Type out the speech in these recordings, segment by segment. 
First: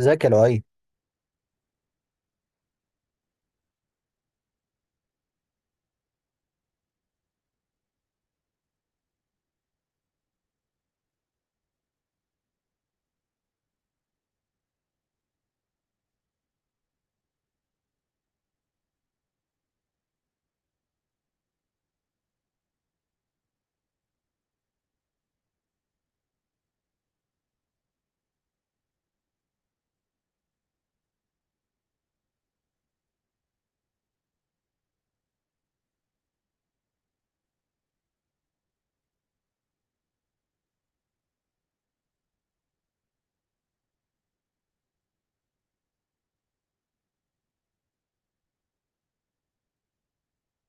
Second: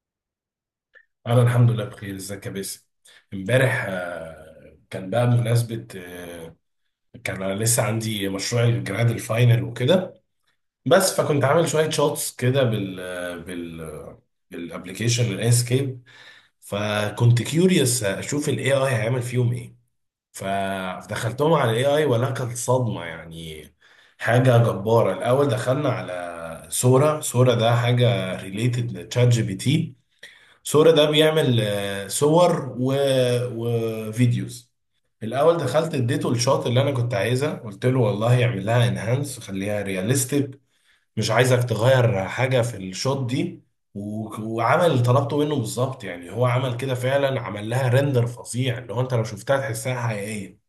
ذكي ال AI. انا الحمد لله بخير. ازيك يا باسم؟ امبارح كان بقى بمناسبه، كان انا لسه عندي مشروع الجراد الفاينل وكده. بس فكنت عامل شويه شوتس كده بال بالابلكيشن الانسكيب. فكنت كيوريوس اشوف الاي اي هيعمل فيهم ايه، فدخلتهم على الاي اي، ولا كانت صدمه يعني. حاجه جباره. الاول دخلنا على سورا. سورا ده حاجه ريليتد لتشات جي بي تي. سورة ده بيعمل صور وفيديوز. الاول دخلت اديته الشوت اللي انا كنت عايزها، قلت له والله اعمل لها انهانس خليها رياليستيك، مش عايزك تغير حاجه في الشوت دي. و- وعمل اللي طلبته منه بالظبط، يعني هو عمل كده فعلا. عمل لها ريندر فظيع اللي هو انت لو شفتها تحسها حقيقيه.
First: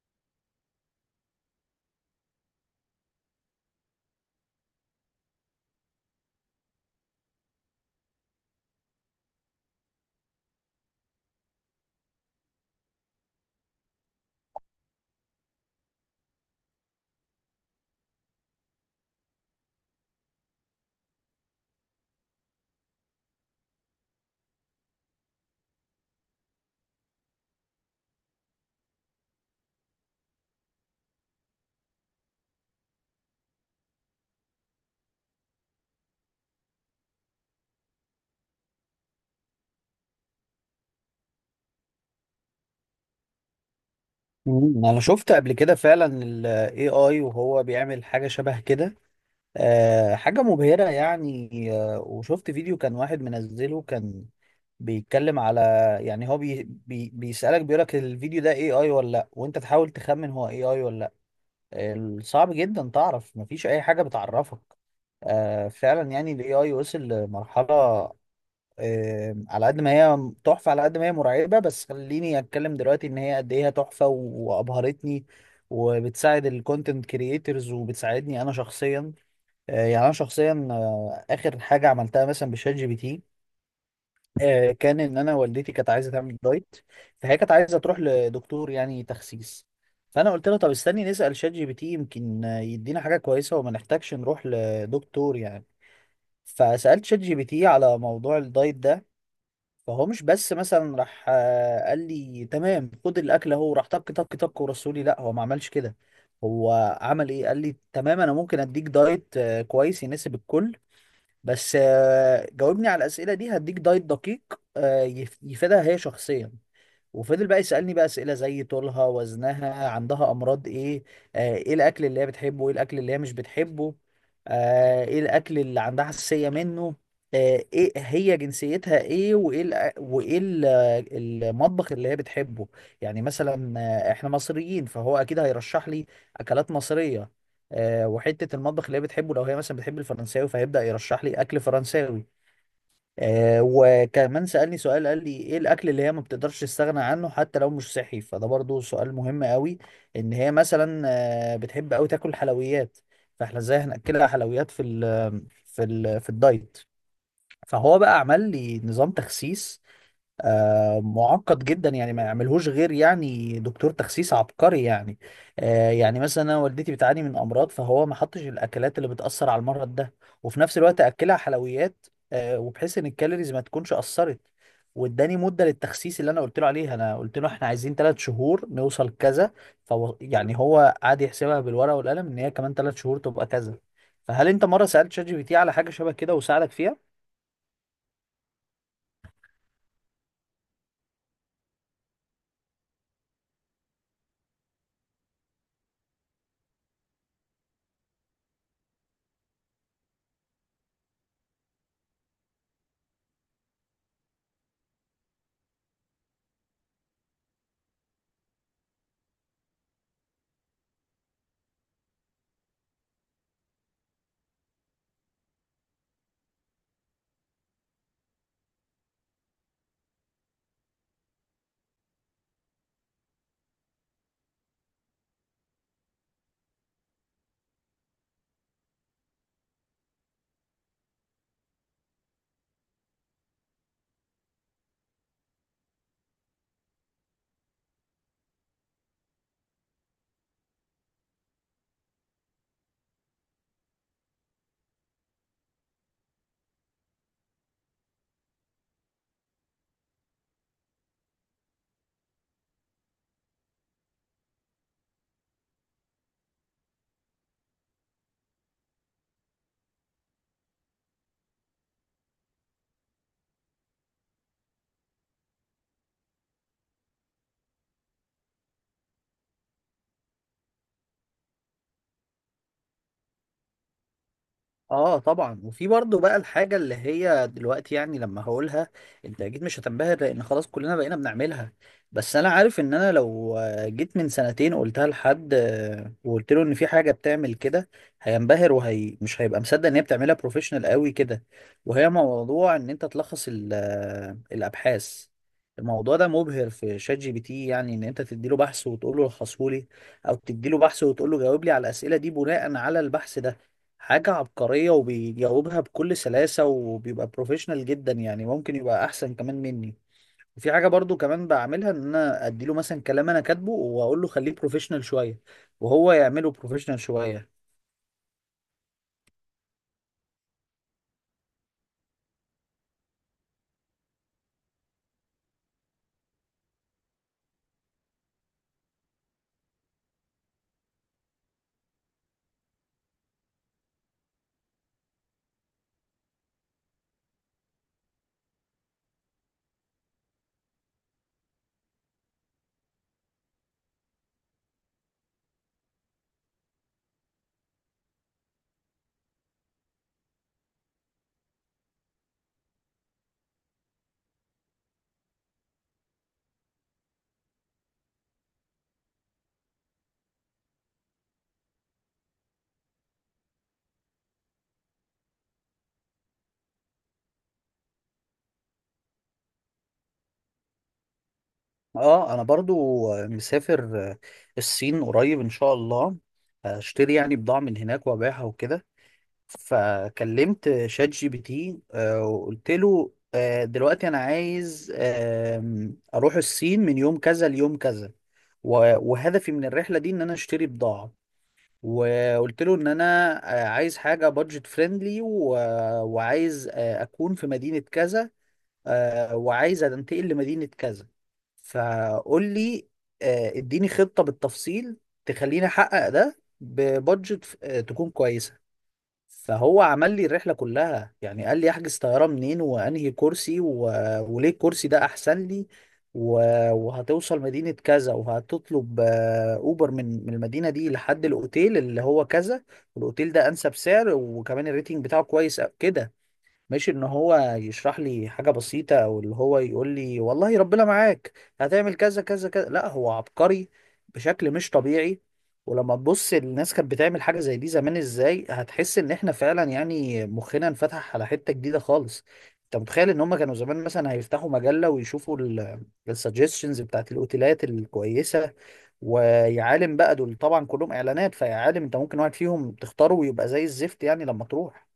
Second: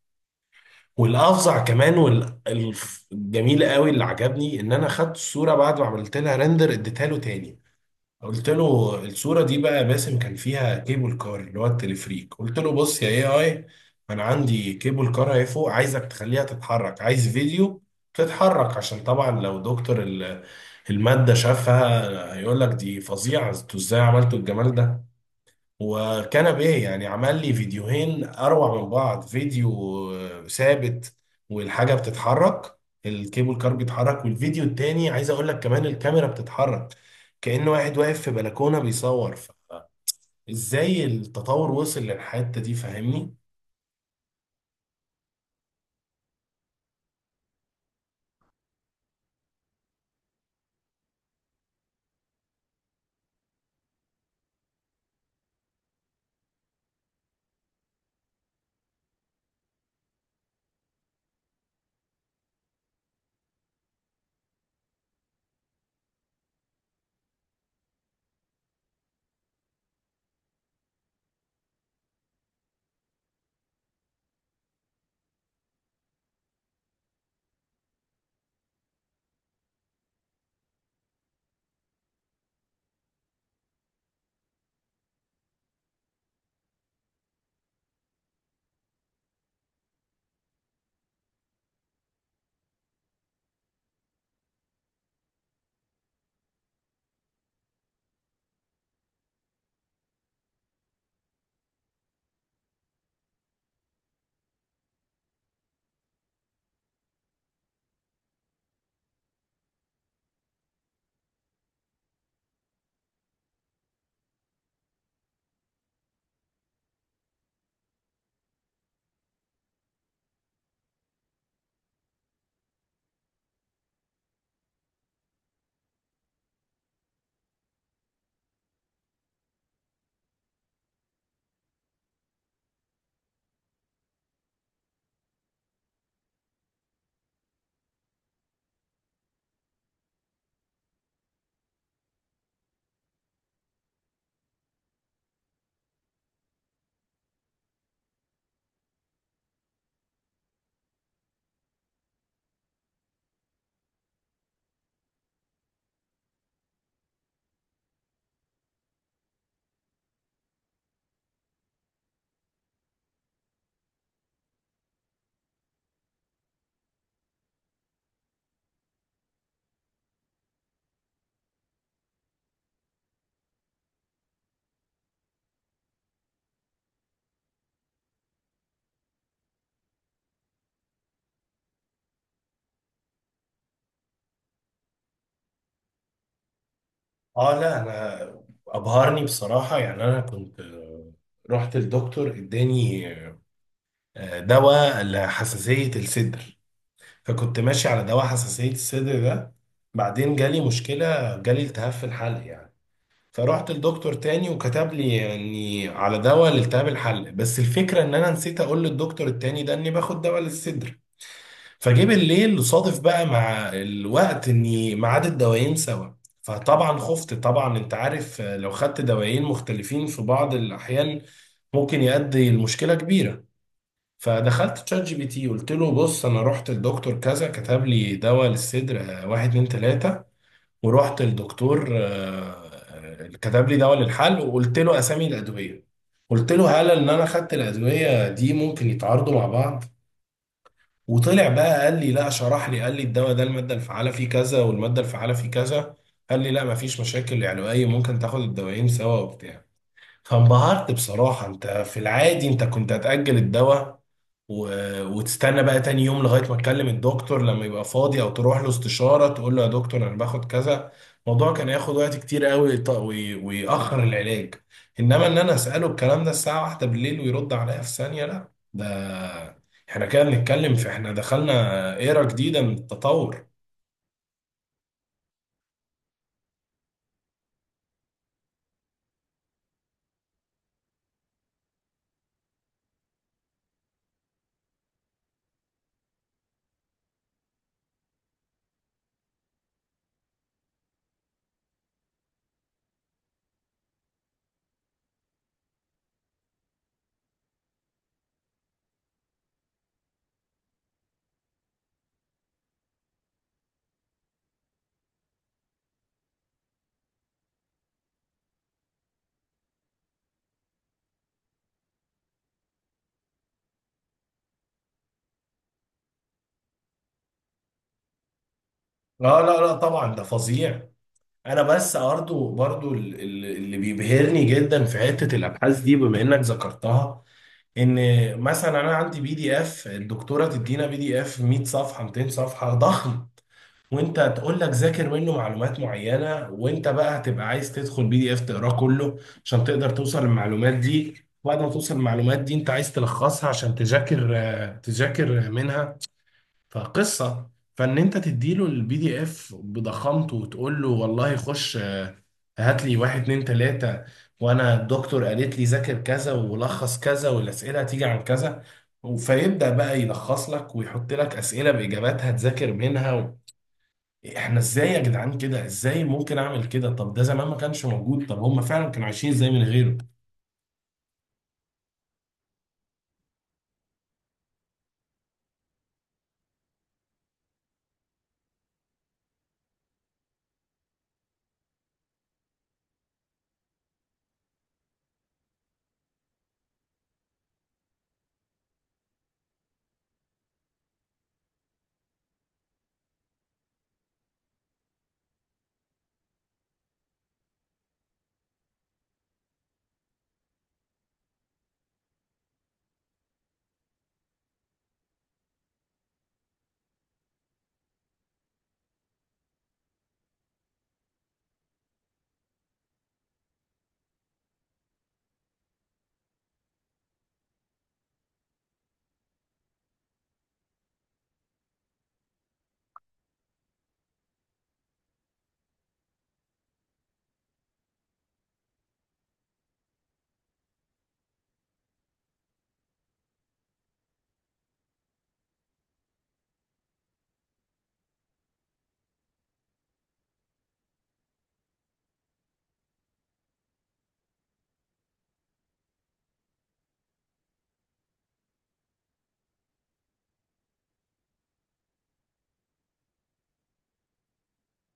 والافظع كمان والجميل قوي اللي عجبني، ان انا خدت الصوره بعد ما عملت لها ريندر، اديتها له تاني. قلت له الصورة دي بقى يا باسم كان فيها كيبل كار اللي هو التلفريك، قلت له بص يا اي اي، انا عندي كيبل كار اهي فوق، عايزك تخليها تتحرك، عايز فيديو تتحرك، عشان طبعا لو دكتور المادة شافها هيقول لك دي فظيعة، انتوا ازاي عملتوا الجمال ده؟ وكنبيه يعني، عمل لي فيديوهين اروع من بعض. فيديو ثابت والحاجه بتتحرك، الكيبل كار بيتحرك، والفيديو التاني عايز اقول لك كمان الكاميرا بتتحرك، كأنه واحد واقف في بلكونه بيصور. ازاي التطور وصل للحته دي؟ فاهمني؟ انا شفت قبل كده فعلا ال AI وهو بيعمل حاجة شبه كده. حاجة مبهرة يعني. وشفت فيديو كان واحد منزله كان بيتكلم على، يعني هو بي بي بيسألك بيقولك الفيديو ده AI ولا لا، وانت تحاول تخمن هو AI ولا لا. صعب جدا تعرف، مفيش اي حاجة بتعرفك. فعلا يعني ال AI وصل لمرحلة. على قد ما هي تحفة على قد ما هي مرعبة، بس خليني اتكلم دلوقتي ان هي قد ايه هي تحفة وابهرتني وبتساعد الكونتنت كرييترز وبتساعدني انا شخصيا. يعني انا شخصيا، اخر حاجة عملتها مثلا بشات جي بي تي، كان ان انا والدتي كانت عايزة تعمل دايت. فهي كانت عايزة تروح لدكتور يعني تخسيس. فانا قلت لها طب استني نسأل شات جي بي تي يمكن يدينا حاجة كويسة وما نحتاجش نروح لدكتور يعني. فسألت شات جي بي تي على موضوع الدايت ده. فهو مش بس مثلا راح قال لي تمام خد الاكل اهو راح طك طك طك ورسولي. لا، هو ما عملش كده. هو عمل ايه؟ قال لي تمام انا ممكن اديك دايت كويس يناسب الكل، بس جاوبني على الاسئله دي هديك دايت دقيق يفيدها هي شخصيا. وفضل بقى يسألني بقى أسئلة زي طولها، وزنها، عندها أمراض إيه، إيه الأكل اللي هي بتحبه، إيه الأكل اللي هي مش بتحبه، إيه الأكل اللي عندها حساسية منه، إيه هي جنسيتها إيه، وإيه المطبخ اللي هي بتحبه. يعني مثلا إحنا مصريين فهو أكيد هيرشح لي أكلات مصرية. وحتة المطبخ اللي هي بتحبه لو هي مثلا بتحب الفرنساوي فهيبدأ يرشح لي أكل فرنساوي. وكمان سألني سؤال، قال لي ايه الاكل اللي هي ما بتقدرش تستغنى عنه حتى لو مش صحي، فده برضو سؤال مهم قوي. ان هي مثلا بتحب قوي تاكل حلويات، فاحنا ازاي هنأكلها حلويات في الدايت؟ فهو بقى عمل لي نظام تخسيس معقد جدا، يعني ما يعملهوش غير يعني دكتور تخسيس عبقري يعني. يعني مثلا انا والدتي بتعاني من امراض، فهو ما حطش الاكلات اللي بتاثر على المرض ده، وفي نفس الوقت اكلها حلويات وبحيث ان الكالوريز ما تكونش اثرت. واداني مده للتخسيس اللي انا قلت له عليها، انا قلت له احنا عايزين ثلاث شهور نوصل كذا، فهو يعني هو قعد يحسبها بالورقه والقلم ان هي كمان ثلاث شهور تبقى كذا. فهل انت مره سالت شات جي بي تي على حاجه شبه كده وساعدك فيها؟ اه لا، انا ابهرني بصراحه. يعني انا كنت، رحت الدكتور اداني دواء لحساسيه الصدر، فكنت ماشي على دواء حساسية الصدر ده. بعدين جالي مشكلة، جالي التهاب في الحلق يعني، فرحت للدكتور تاني وكتب لي يعني على دواء لالتهاب الحلق. بس الفكرة ان انا نسيت اقول للدكتور التاني ده اني باخد دواء للصدر. فجه بالليل صادف بقى مع الوقت اني ميعاد الدوايين سوا. فطبعا خفت، طبعا انت عارف لو خدت دوايين مختلفين في بعض الاحيان ممكن يؤدي لمشكلة كبيرة. فدخلت تشات جي بي تي قلت له بص، انا رحت لدكتور كذا كتب لي دواء للصدر، واحد اتنين تلاته، ورحت لدكتور، كتب لي دواء للحل، وقلت له اسامي الادويه. قلت له هل ان انا خدت الادويه دي ممكن يتعارضوا مع بعض؟ وطلع بقى قال لي لا، شرح لي، قال لي الدواء ده الماده الفعاله فيه كذا، والماده الفعاله فيه كذا. قال لي لا، مفيش مشاكل علوية، ممكن تاخد الدوايين سوا وبتاع. فانبهرت بصراحه. انت في العادي انت كنت هتأجل الدواء و... وتستنى بقى تاني يوم لغاية ما تكلم الدكتور لما يبقى فاضي، او تروح له استشارة تقول له يا دكتور انا باخد كذا. الموضوع كان ياخد وقت كتير قوي، ويأخر العلاج. انما ان انا اسأله الكلام ده الساعة واحدة بالليل ويرد عليا في ثانية، لا ده احنا كده بنتكلم احنا دخلنا ايرا جديدة من التطور. اه، طبعا. وفي برضه بقى الحاجة اللي هي دلوقتي، يعني لما هقولها انت اكيد مش هتنبهر لان خلاص كلنا بقينا بنعملها، بس انا عارف ان انا لو جيت من سنتين قلتها لحد وقلت له ان في حاجة بتعمل كده هينبهر، وهي مش هيبقى مصدق ان هي بتعملها بروفيشنال قوي كده. وهي موضوع ان انت تلخص الابحاث. الموضوع ده مبهر في شات جي بي تي، يعني ان انت تديله بحث وتقول له لخصه لي، او تديله بحث وتقول له جاوب لي على الاسئله دي بناء على البحث ده. حاجة عبقرية وبيجاوبها بكل سلاسة وبيبقى بروفيشنال جدا، يعني ممكن يبقى أحسن كمان مني. وفي حاجة برضو كمان بعملها، إن أنا أديله مثلا كلام أنا كاتبه وأقول له خليه بروفيشنال شوية وهو يعمله بروفيشنال شوية. لا لا لا، طبعا ده فظيع. انا بس برضو اللي بيبهرني جدا في حتة الابحاث دي بما انك ذكرتها، ان مثلا انا عندي بي دي اف، الدكتوره تدينا بي دي اف 100 صفحه 200 صفحه ضخم، وانت تقول لك ذاكر منه معلومات معينه، وانت بقى هتبقى عايز تدخل بي دي اف تقراه كله عشان تقدر توصل للمعلومات دي. بعد ما توصل للمعلومات دي انت عايز تلخصها عشان تذاكر، تذاكر منها. فقصة، فان انت تديله البي دي اف بضخامته وتقول له والله خش، هات لي واحد اتنين تلاتة، وانا الدكتور قالت لي ذاكر كذا ولخص كذا والاسئلة هتيجي عن كذا. فيبدأ بقى يلخص لك ويحط لك اسئلة باجاباتها تذاكر منها احنا ازاي يا جدعان كده؟ ازاي ممكن اعمل كده؟ طب ده زمان ما كانش موجود، طب هم فعلا كانوا عايشين ازاي من غيره؟ اه، انا برضو مسافر الصين قريب ان شاء الله، هشتري يعني بضاعة من هناك وابيعها وكده. فكلمت شات جي بي تي وقلت له دلوقتي انا عايز اروح الصين من يوم كذا ليوم كذا، وهدفي من الرحله دي ان انا اشتري بضاعه. وقلت له ان انا عايز حاجه بادجت فريندلي، وعايز اكون في مدينه كذا، وعايز انتقل لمدينه كذا، فقول لي اديني خطه بالتفصيل تخليني احقق ده ببادجت تكون كويسه. فهو عمل لي الرحله كلها، يعني قال لي احجز طياره منين وانهي كرسي وليه الكرسي ده احسن لي، و... وهتوصل مدينه كذا وهتطلب اوبر من المدينه دي لحد الاوتيل اللي هو كذا، والاوتيل ده انسب سعر وكمان الريتنج بتاعه كويس أوي كده. مش ان هو يشرح لي حاجة بسيطة او اللي هو يقول لي والله ربنا معاك هتعمل كذا كذا كذا، لا هو عبقري بشكل مش طبيعي. ولما تبص الناس كانت بتعمل حاجة زي دي زمان ازاي، هتحس ان احنا فعلا يعني مخنا انفتح على حتة جديدة خالص. انت متخيل ان هم كانوا زمان مثلا هيفتحوا مجلة ويشوفوا السجستشنز بتاعت الاوتيلات الكويسة، ويعالم بقى دول طبعا كلهم اعلانات فيعالم انت ممكن واحد فيهم تختاره ويبقى زي الزفت يعني لما تروح.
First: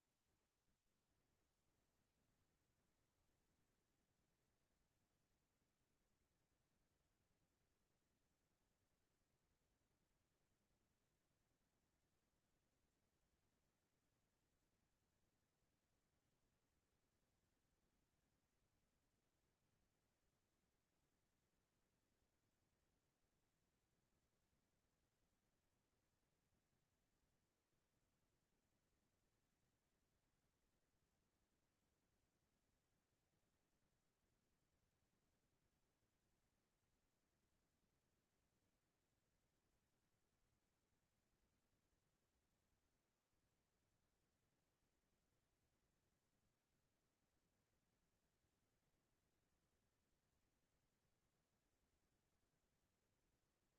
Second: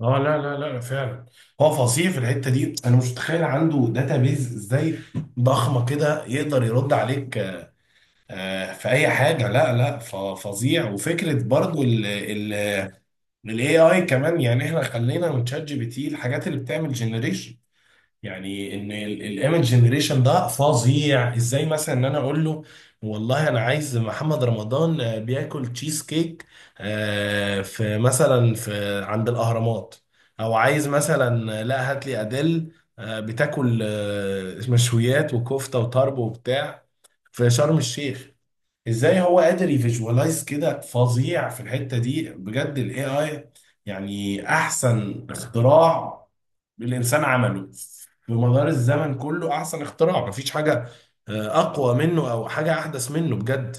اه لا لا لا، فعلا هو فظيع في الحته دي. انا مش متخيل عنده داتابيز ازاي ضخمه كده، يقدر يرد عليك في اي حاجه. لا لا فظيع. وفكره برضو ال ال الاي اي كمان، يعني احنا خلينا من شات جي بي تي الحاجات اللي بتعمل جنريشن، يعني ان الايمج جنريشن ده فظيع ازاي. مثلا ان انا اقول له والله انا عايز محمد رمضان بياكل تشيز كيك، في مثلا في عند الاهرامات. او عايز مثلا، لا هات لي اديل بتاكل مشويات وكفته وطرب وبتاع في شرم الشيخ. ازاي هو قادر يفيجوالايز كده؟ فظيع في الحتة دي بجد الاي اي. يعني احسن اختراع الانسان عمله في مدار الزمن كله، احسن اختراع، مفيش حاجة اقوى منه او حاجة احدث منه بجد.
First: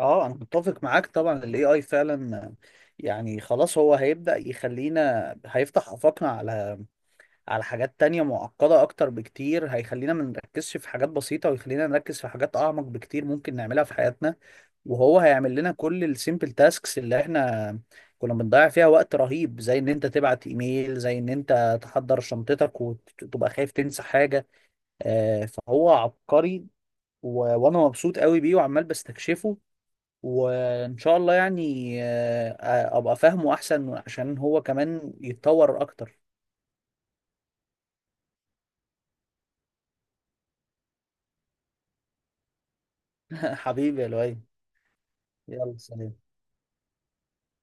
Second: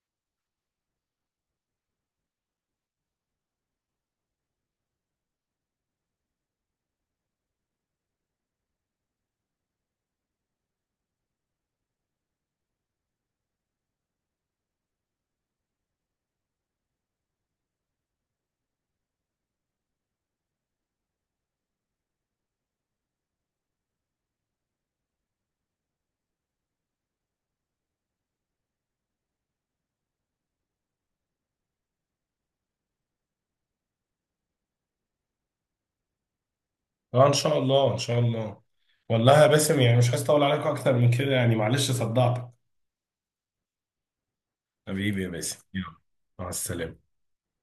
اه، انا متفق معاك طبعا، الاي اي فعلا يعني خلاص هو هيبدأ يخلينا، هيفتح آفاقنا على حاجات تانية معقدة اكتر بكتير، هيخلينا ما نركزش في حاجات بسيطة ويخلينا نركز في حاجات اعمق بكتير ممكن نعملها في حياتنا. وهو هيعمل لنا كل السيمبل تاسكس اللي احنا كنا بنضيع فيها وقت رهيب، زي ان انت تبعت ايميل، زي ان انت تحضر شنطتك وتبقى خايف تنسى حاجة. فهو عبقري وانا مبسوط قوي بيه وعمال بستكشفه، وان شاء الله يعني ابقى فاهمه احسن عشان هو كمان يتطور اكتر. اه ان شاء الله ان شاء الله. والله يا باسم يعني مش عايز اطول عليكم اكتر من كده، يعني معلش صدعتك. حبيبي يا لؤي، حبيبي يا باسم، يلا يلا. سلام. مع السلامة.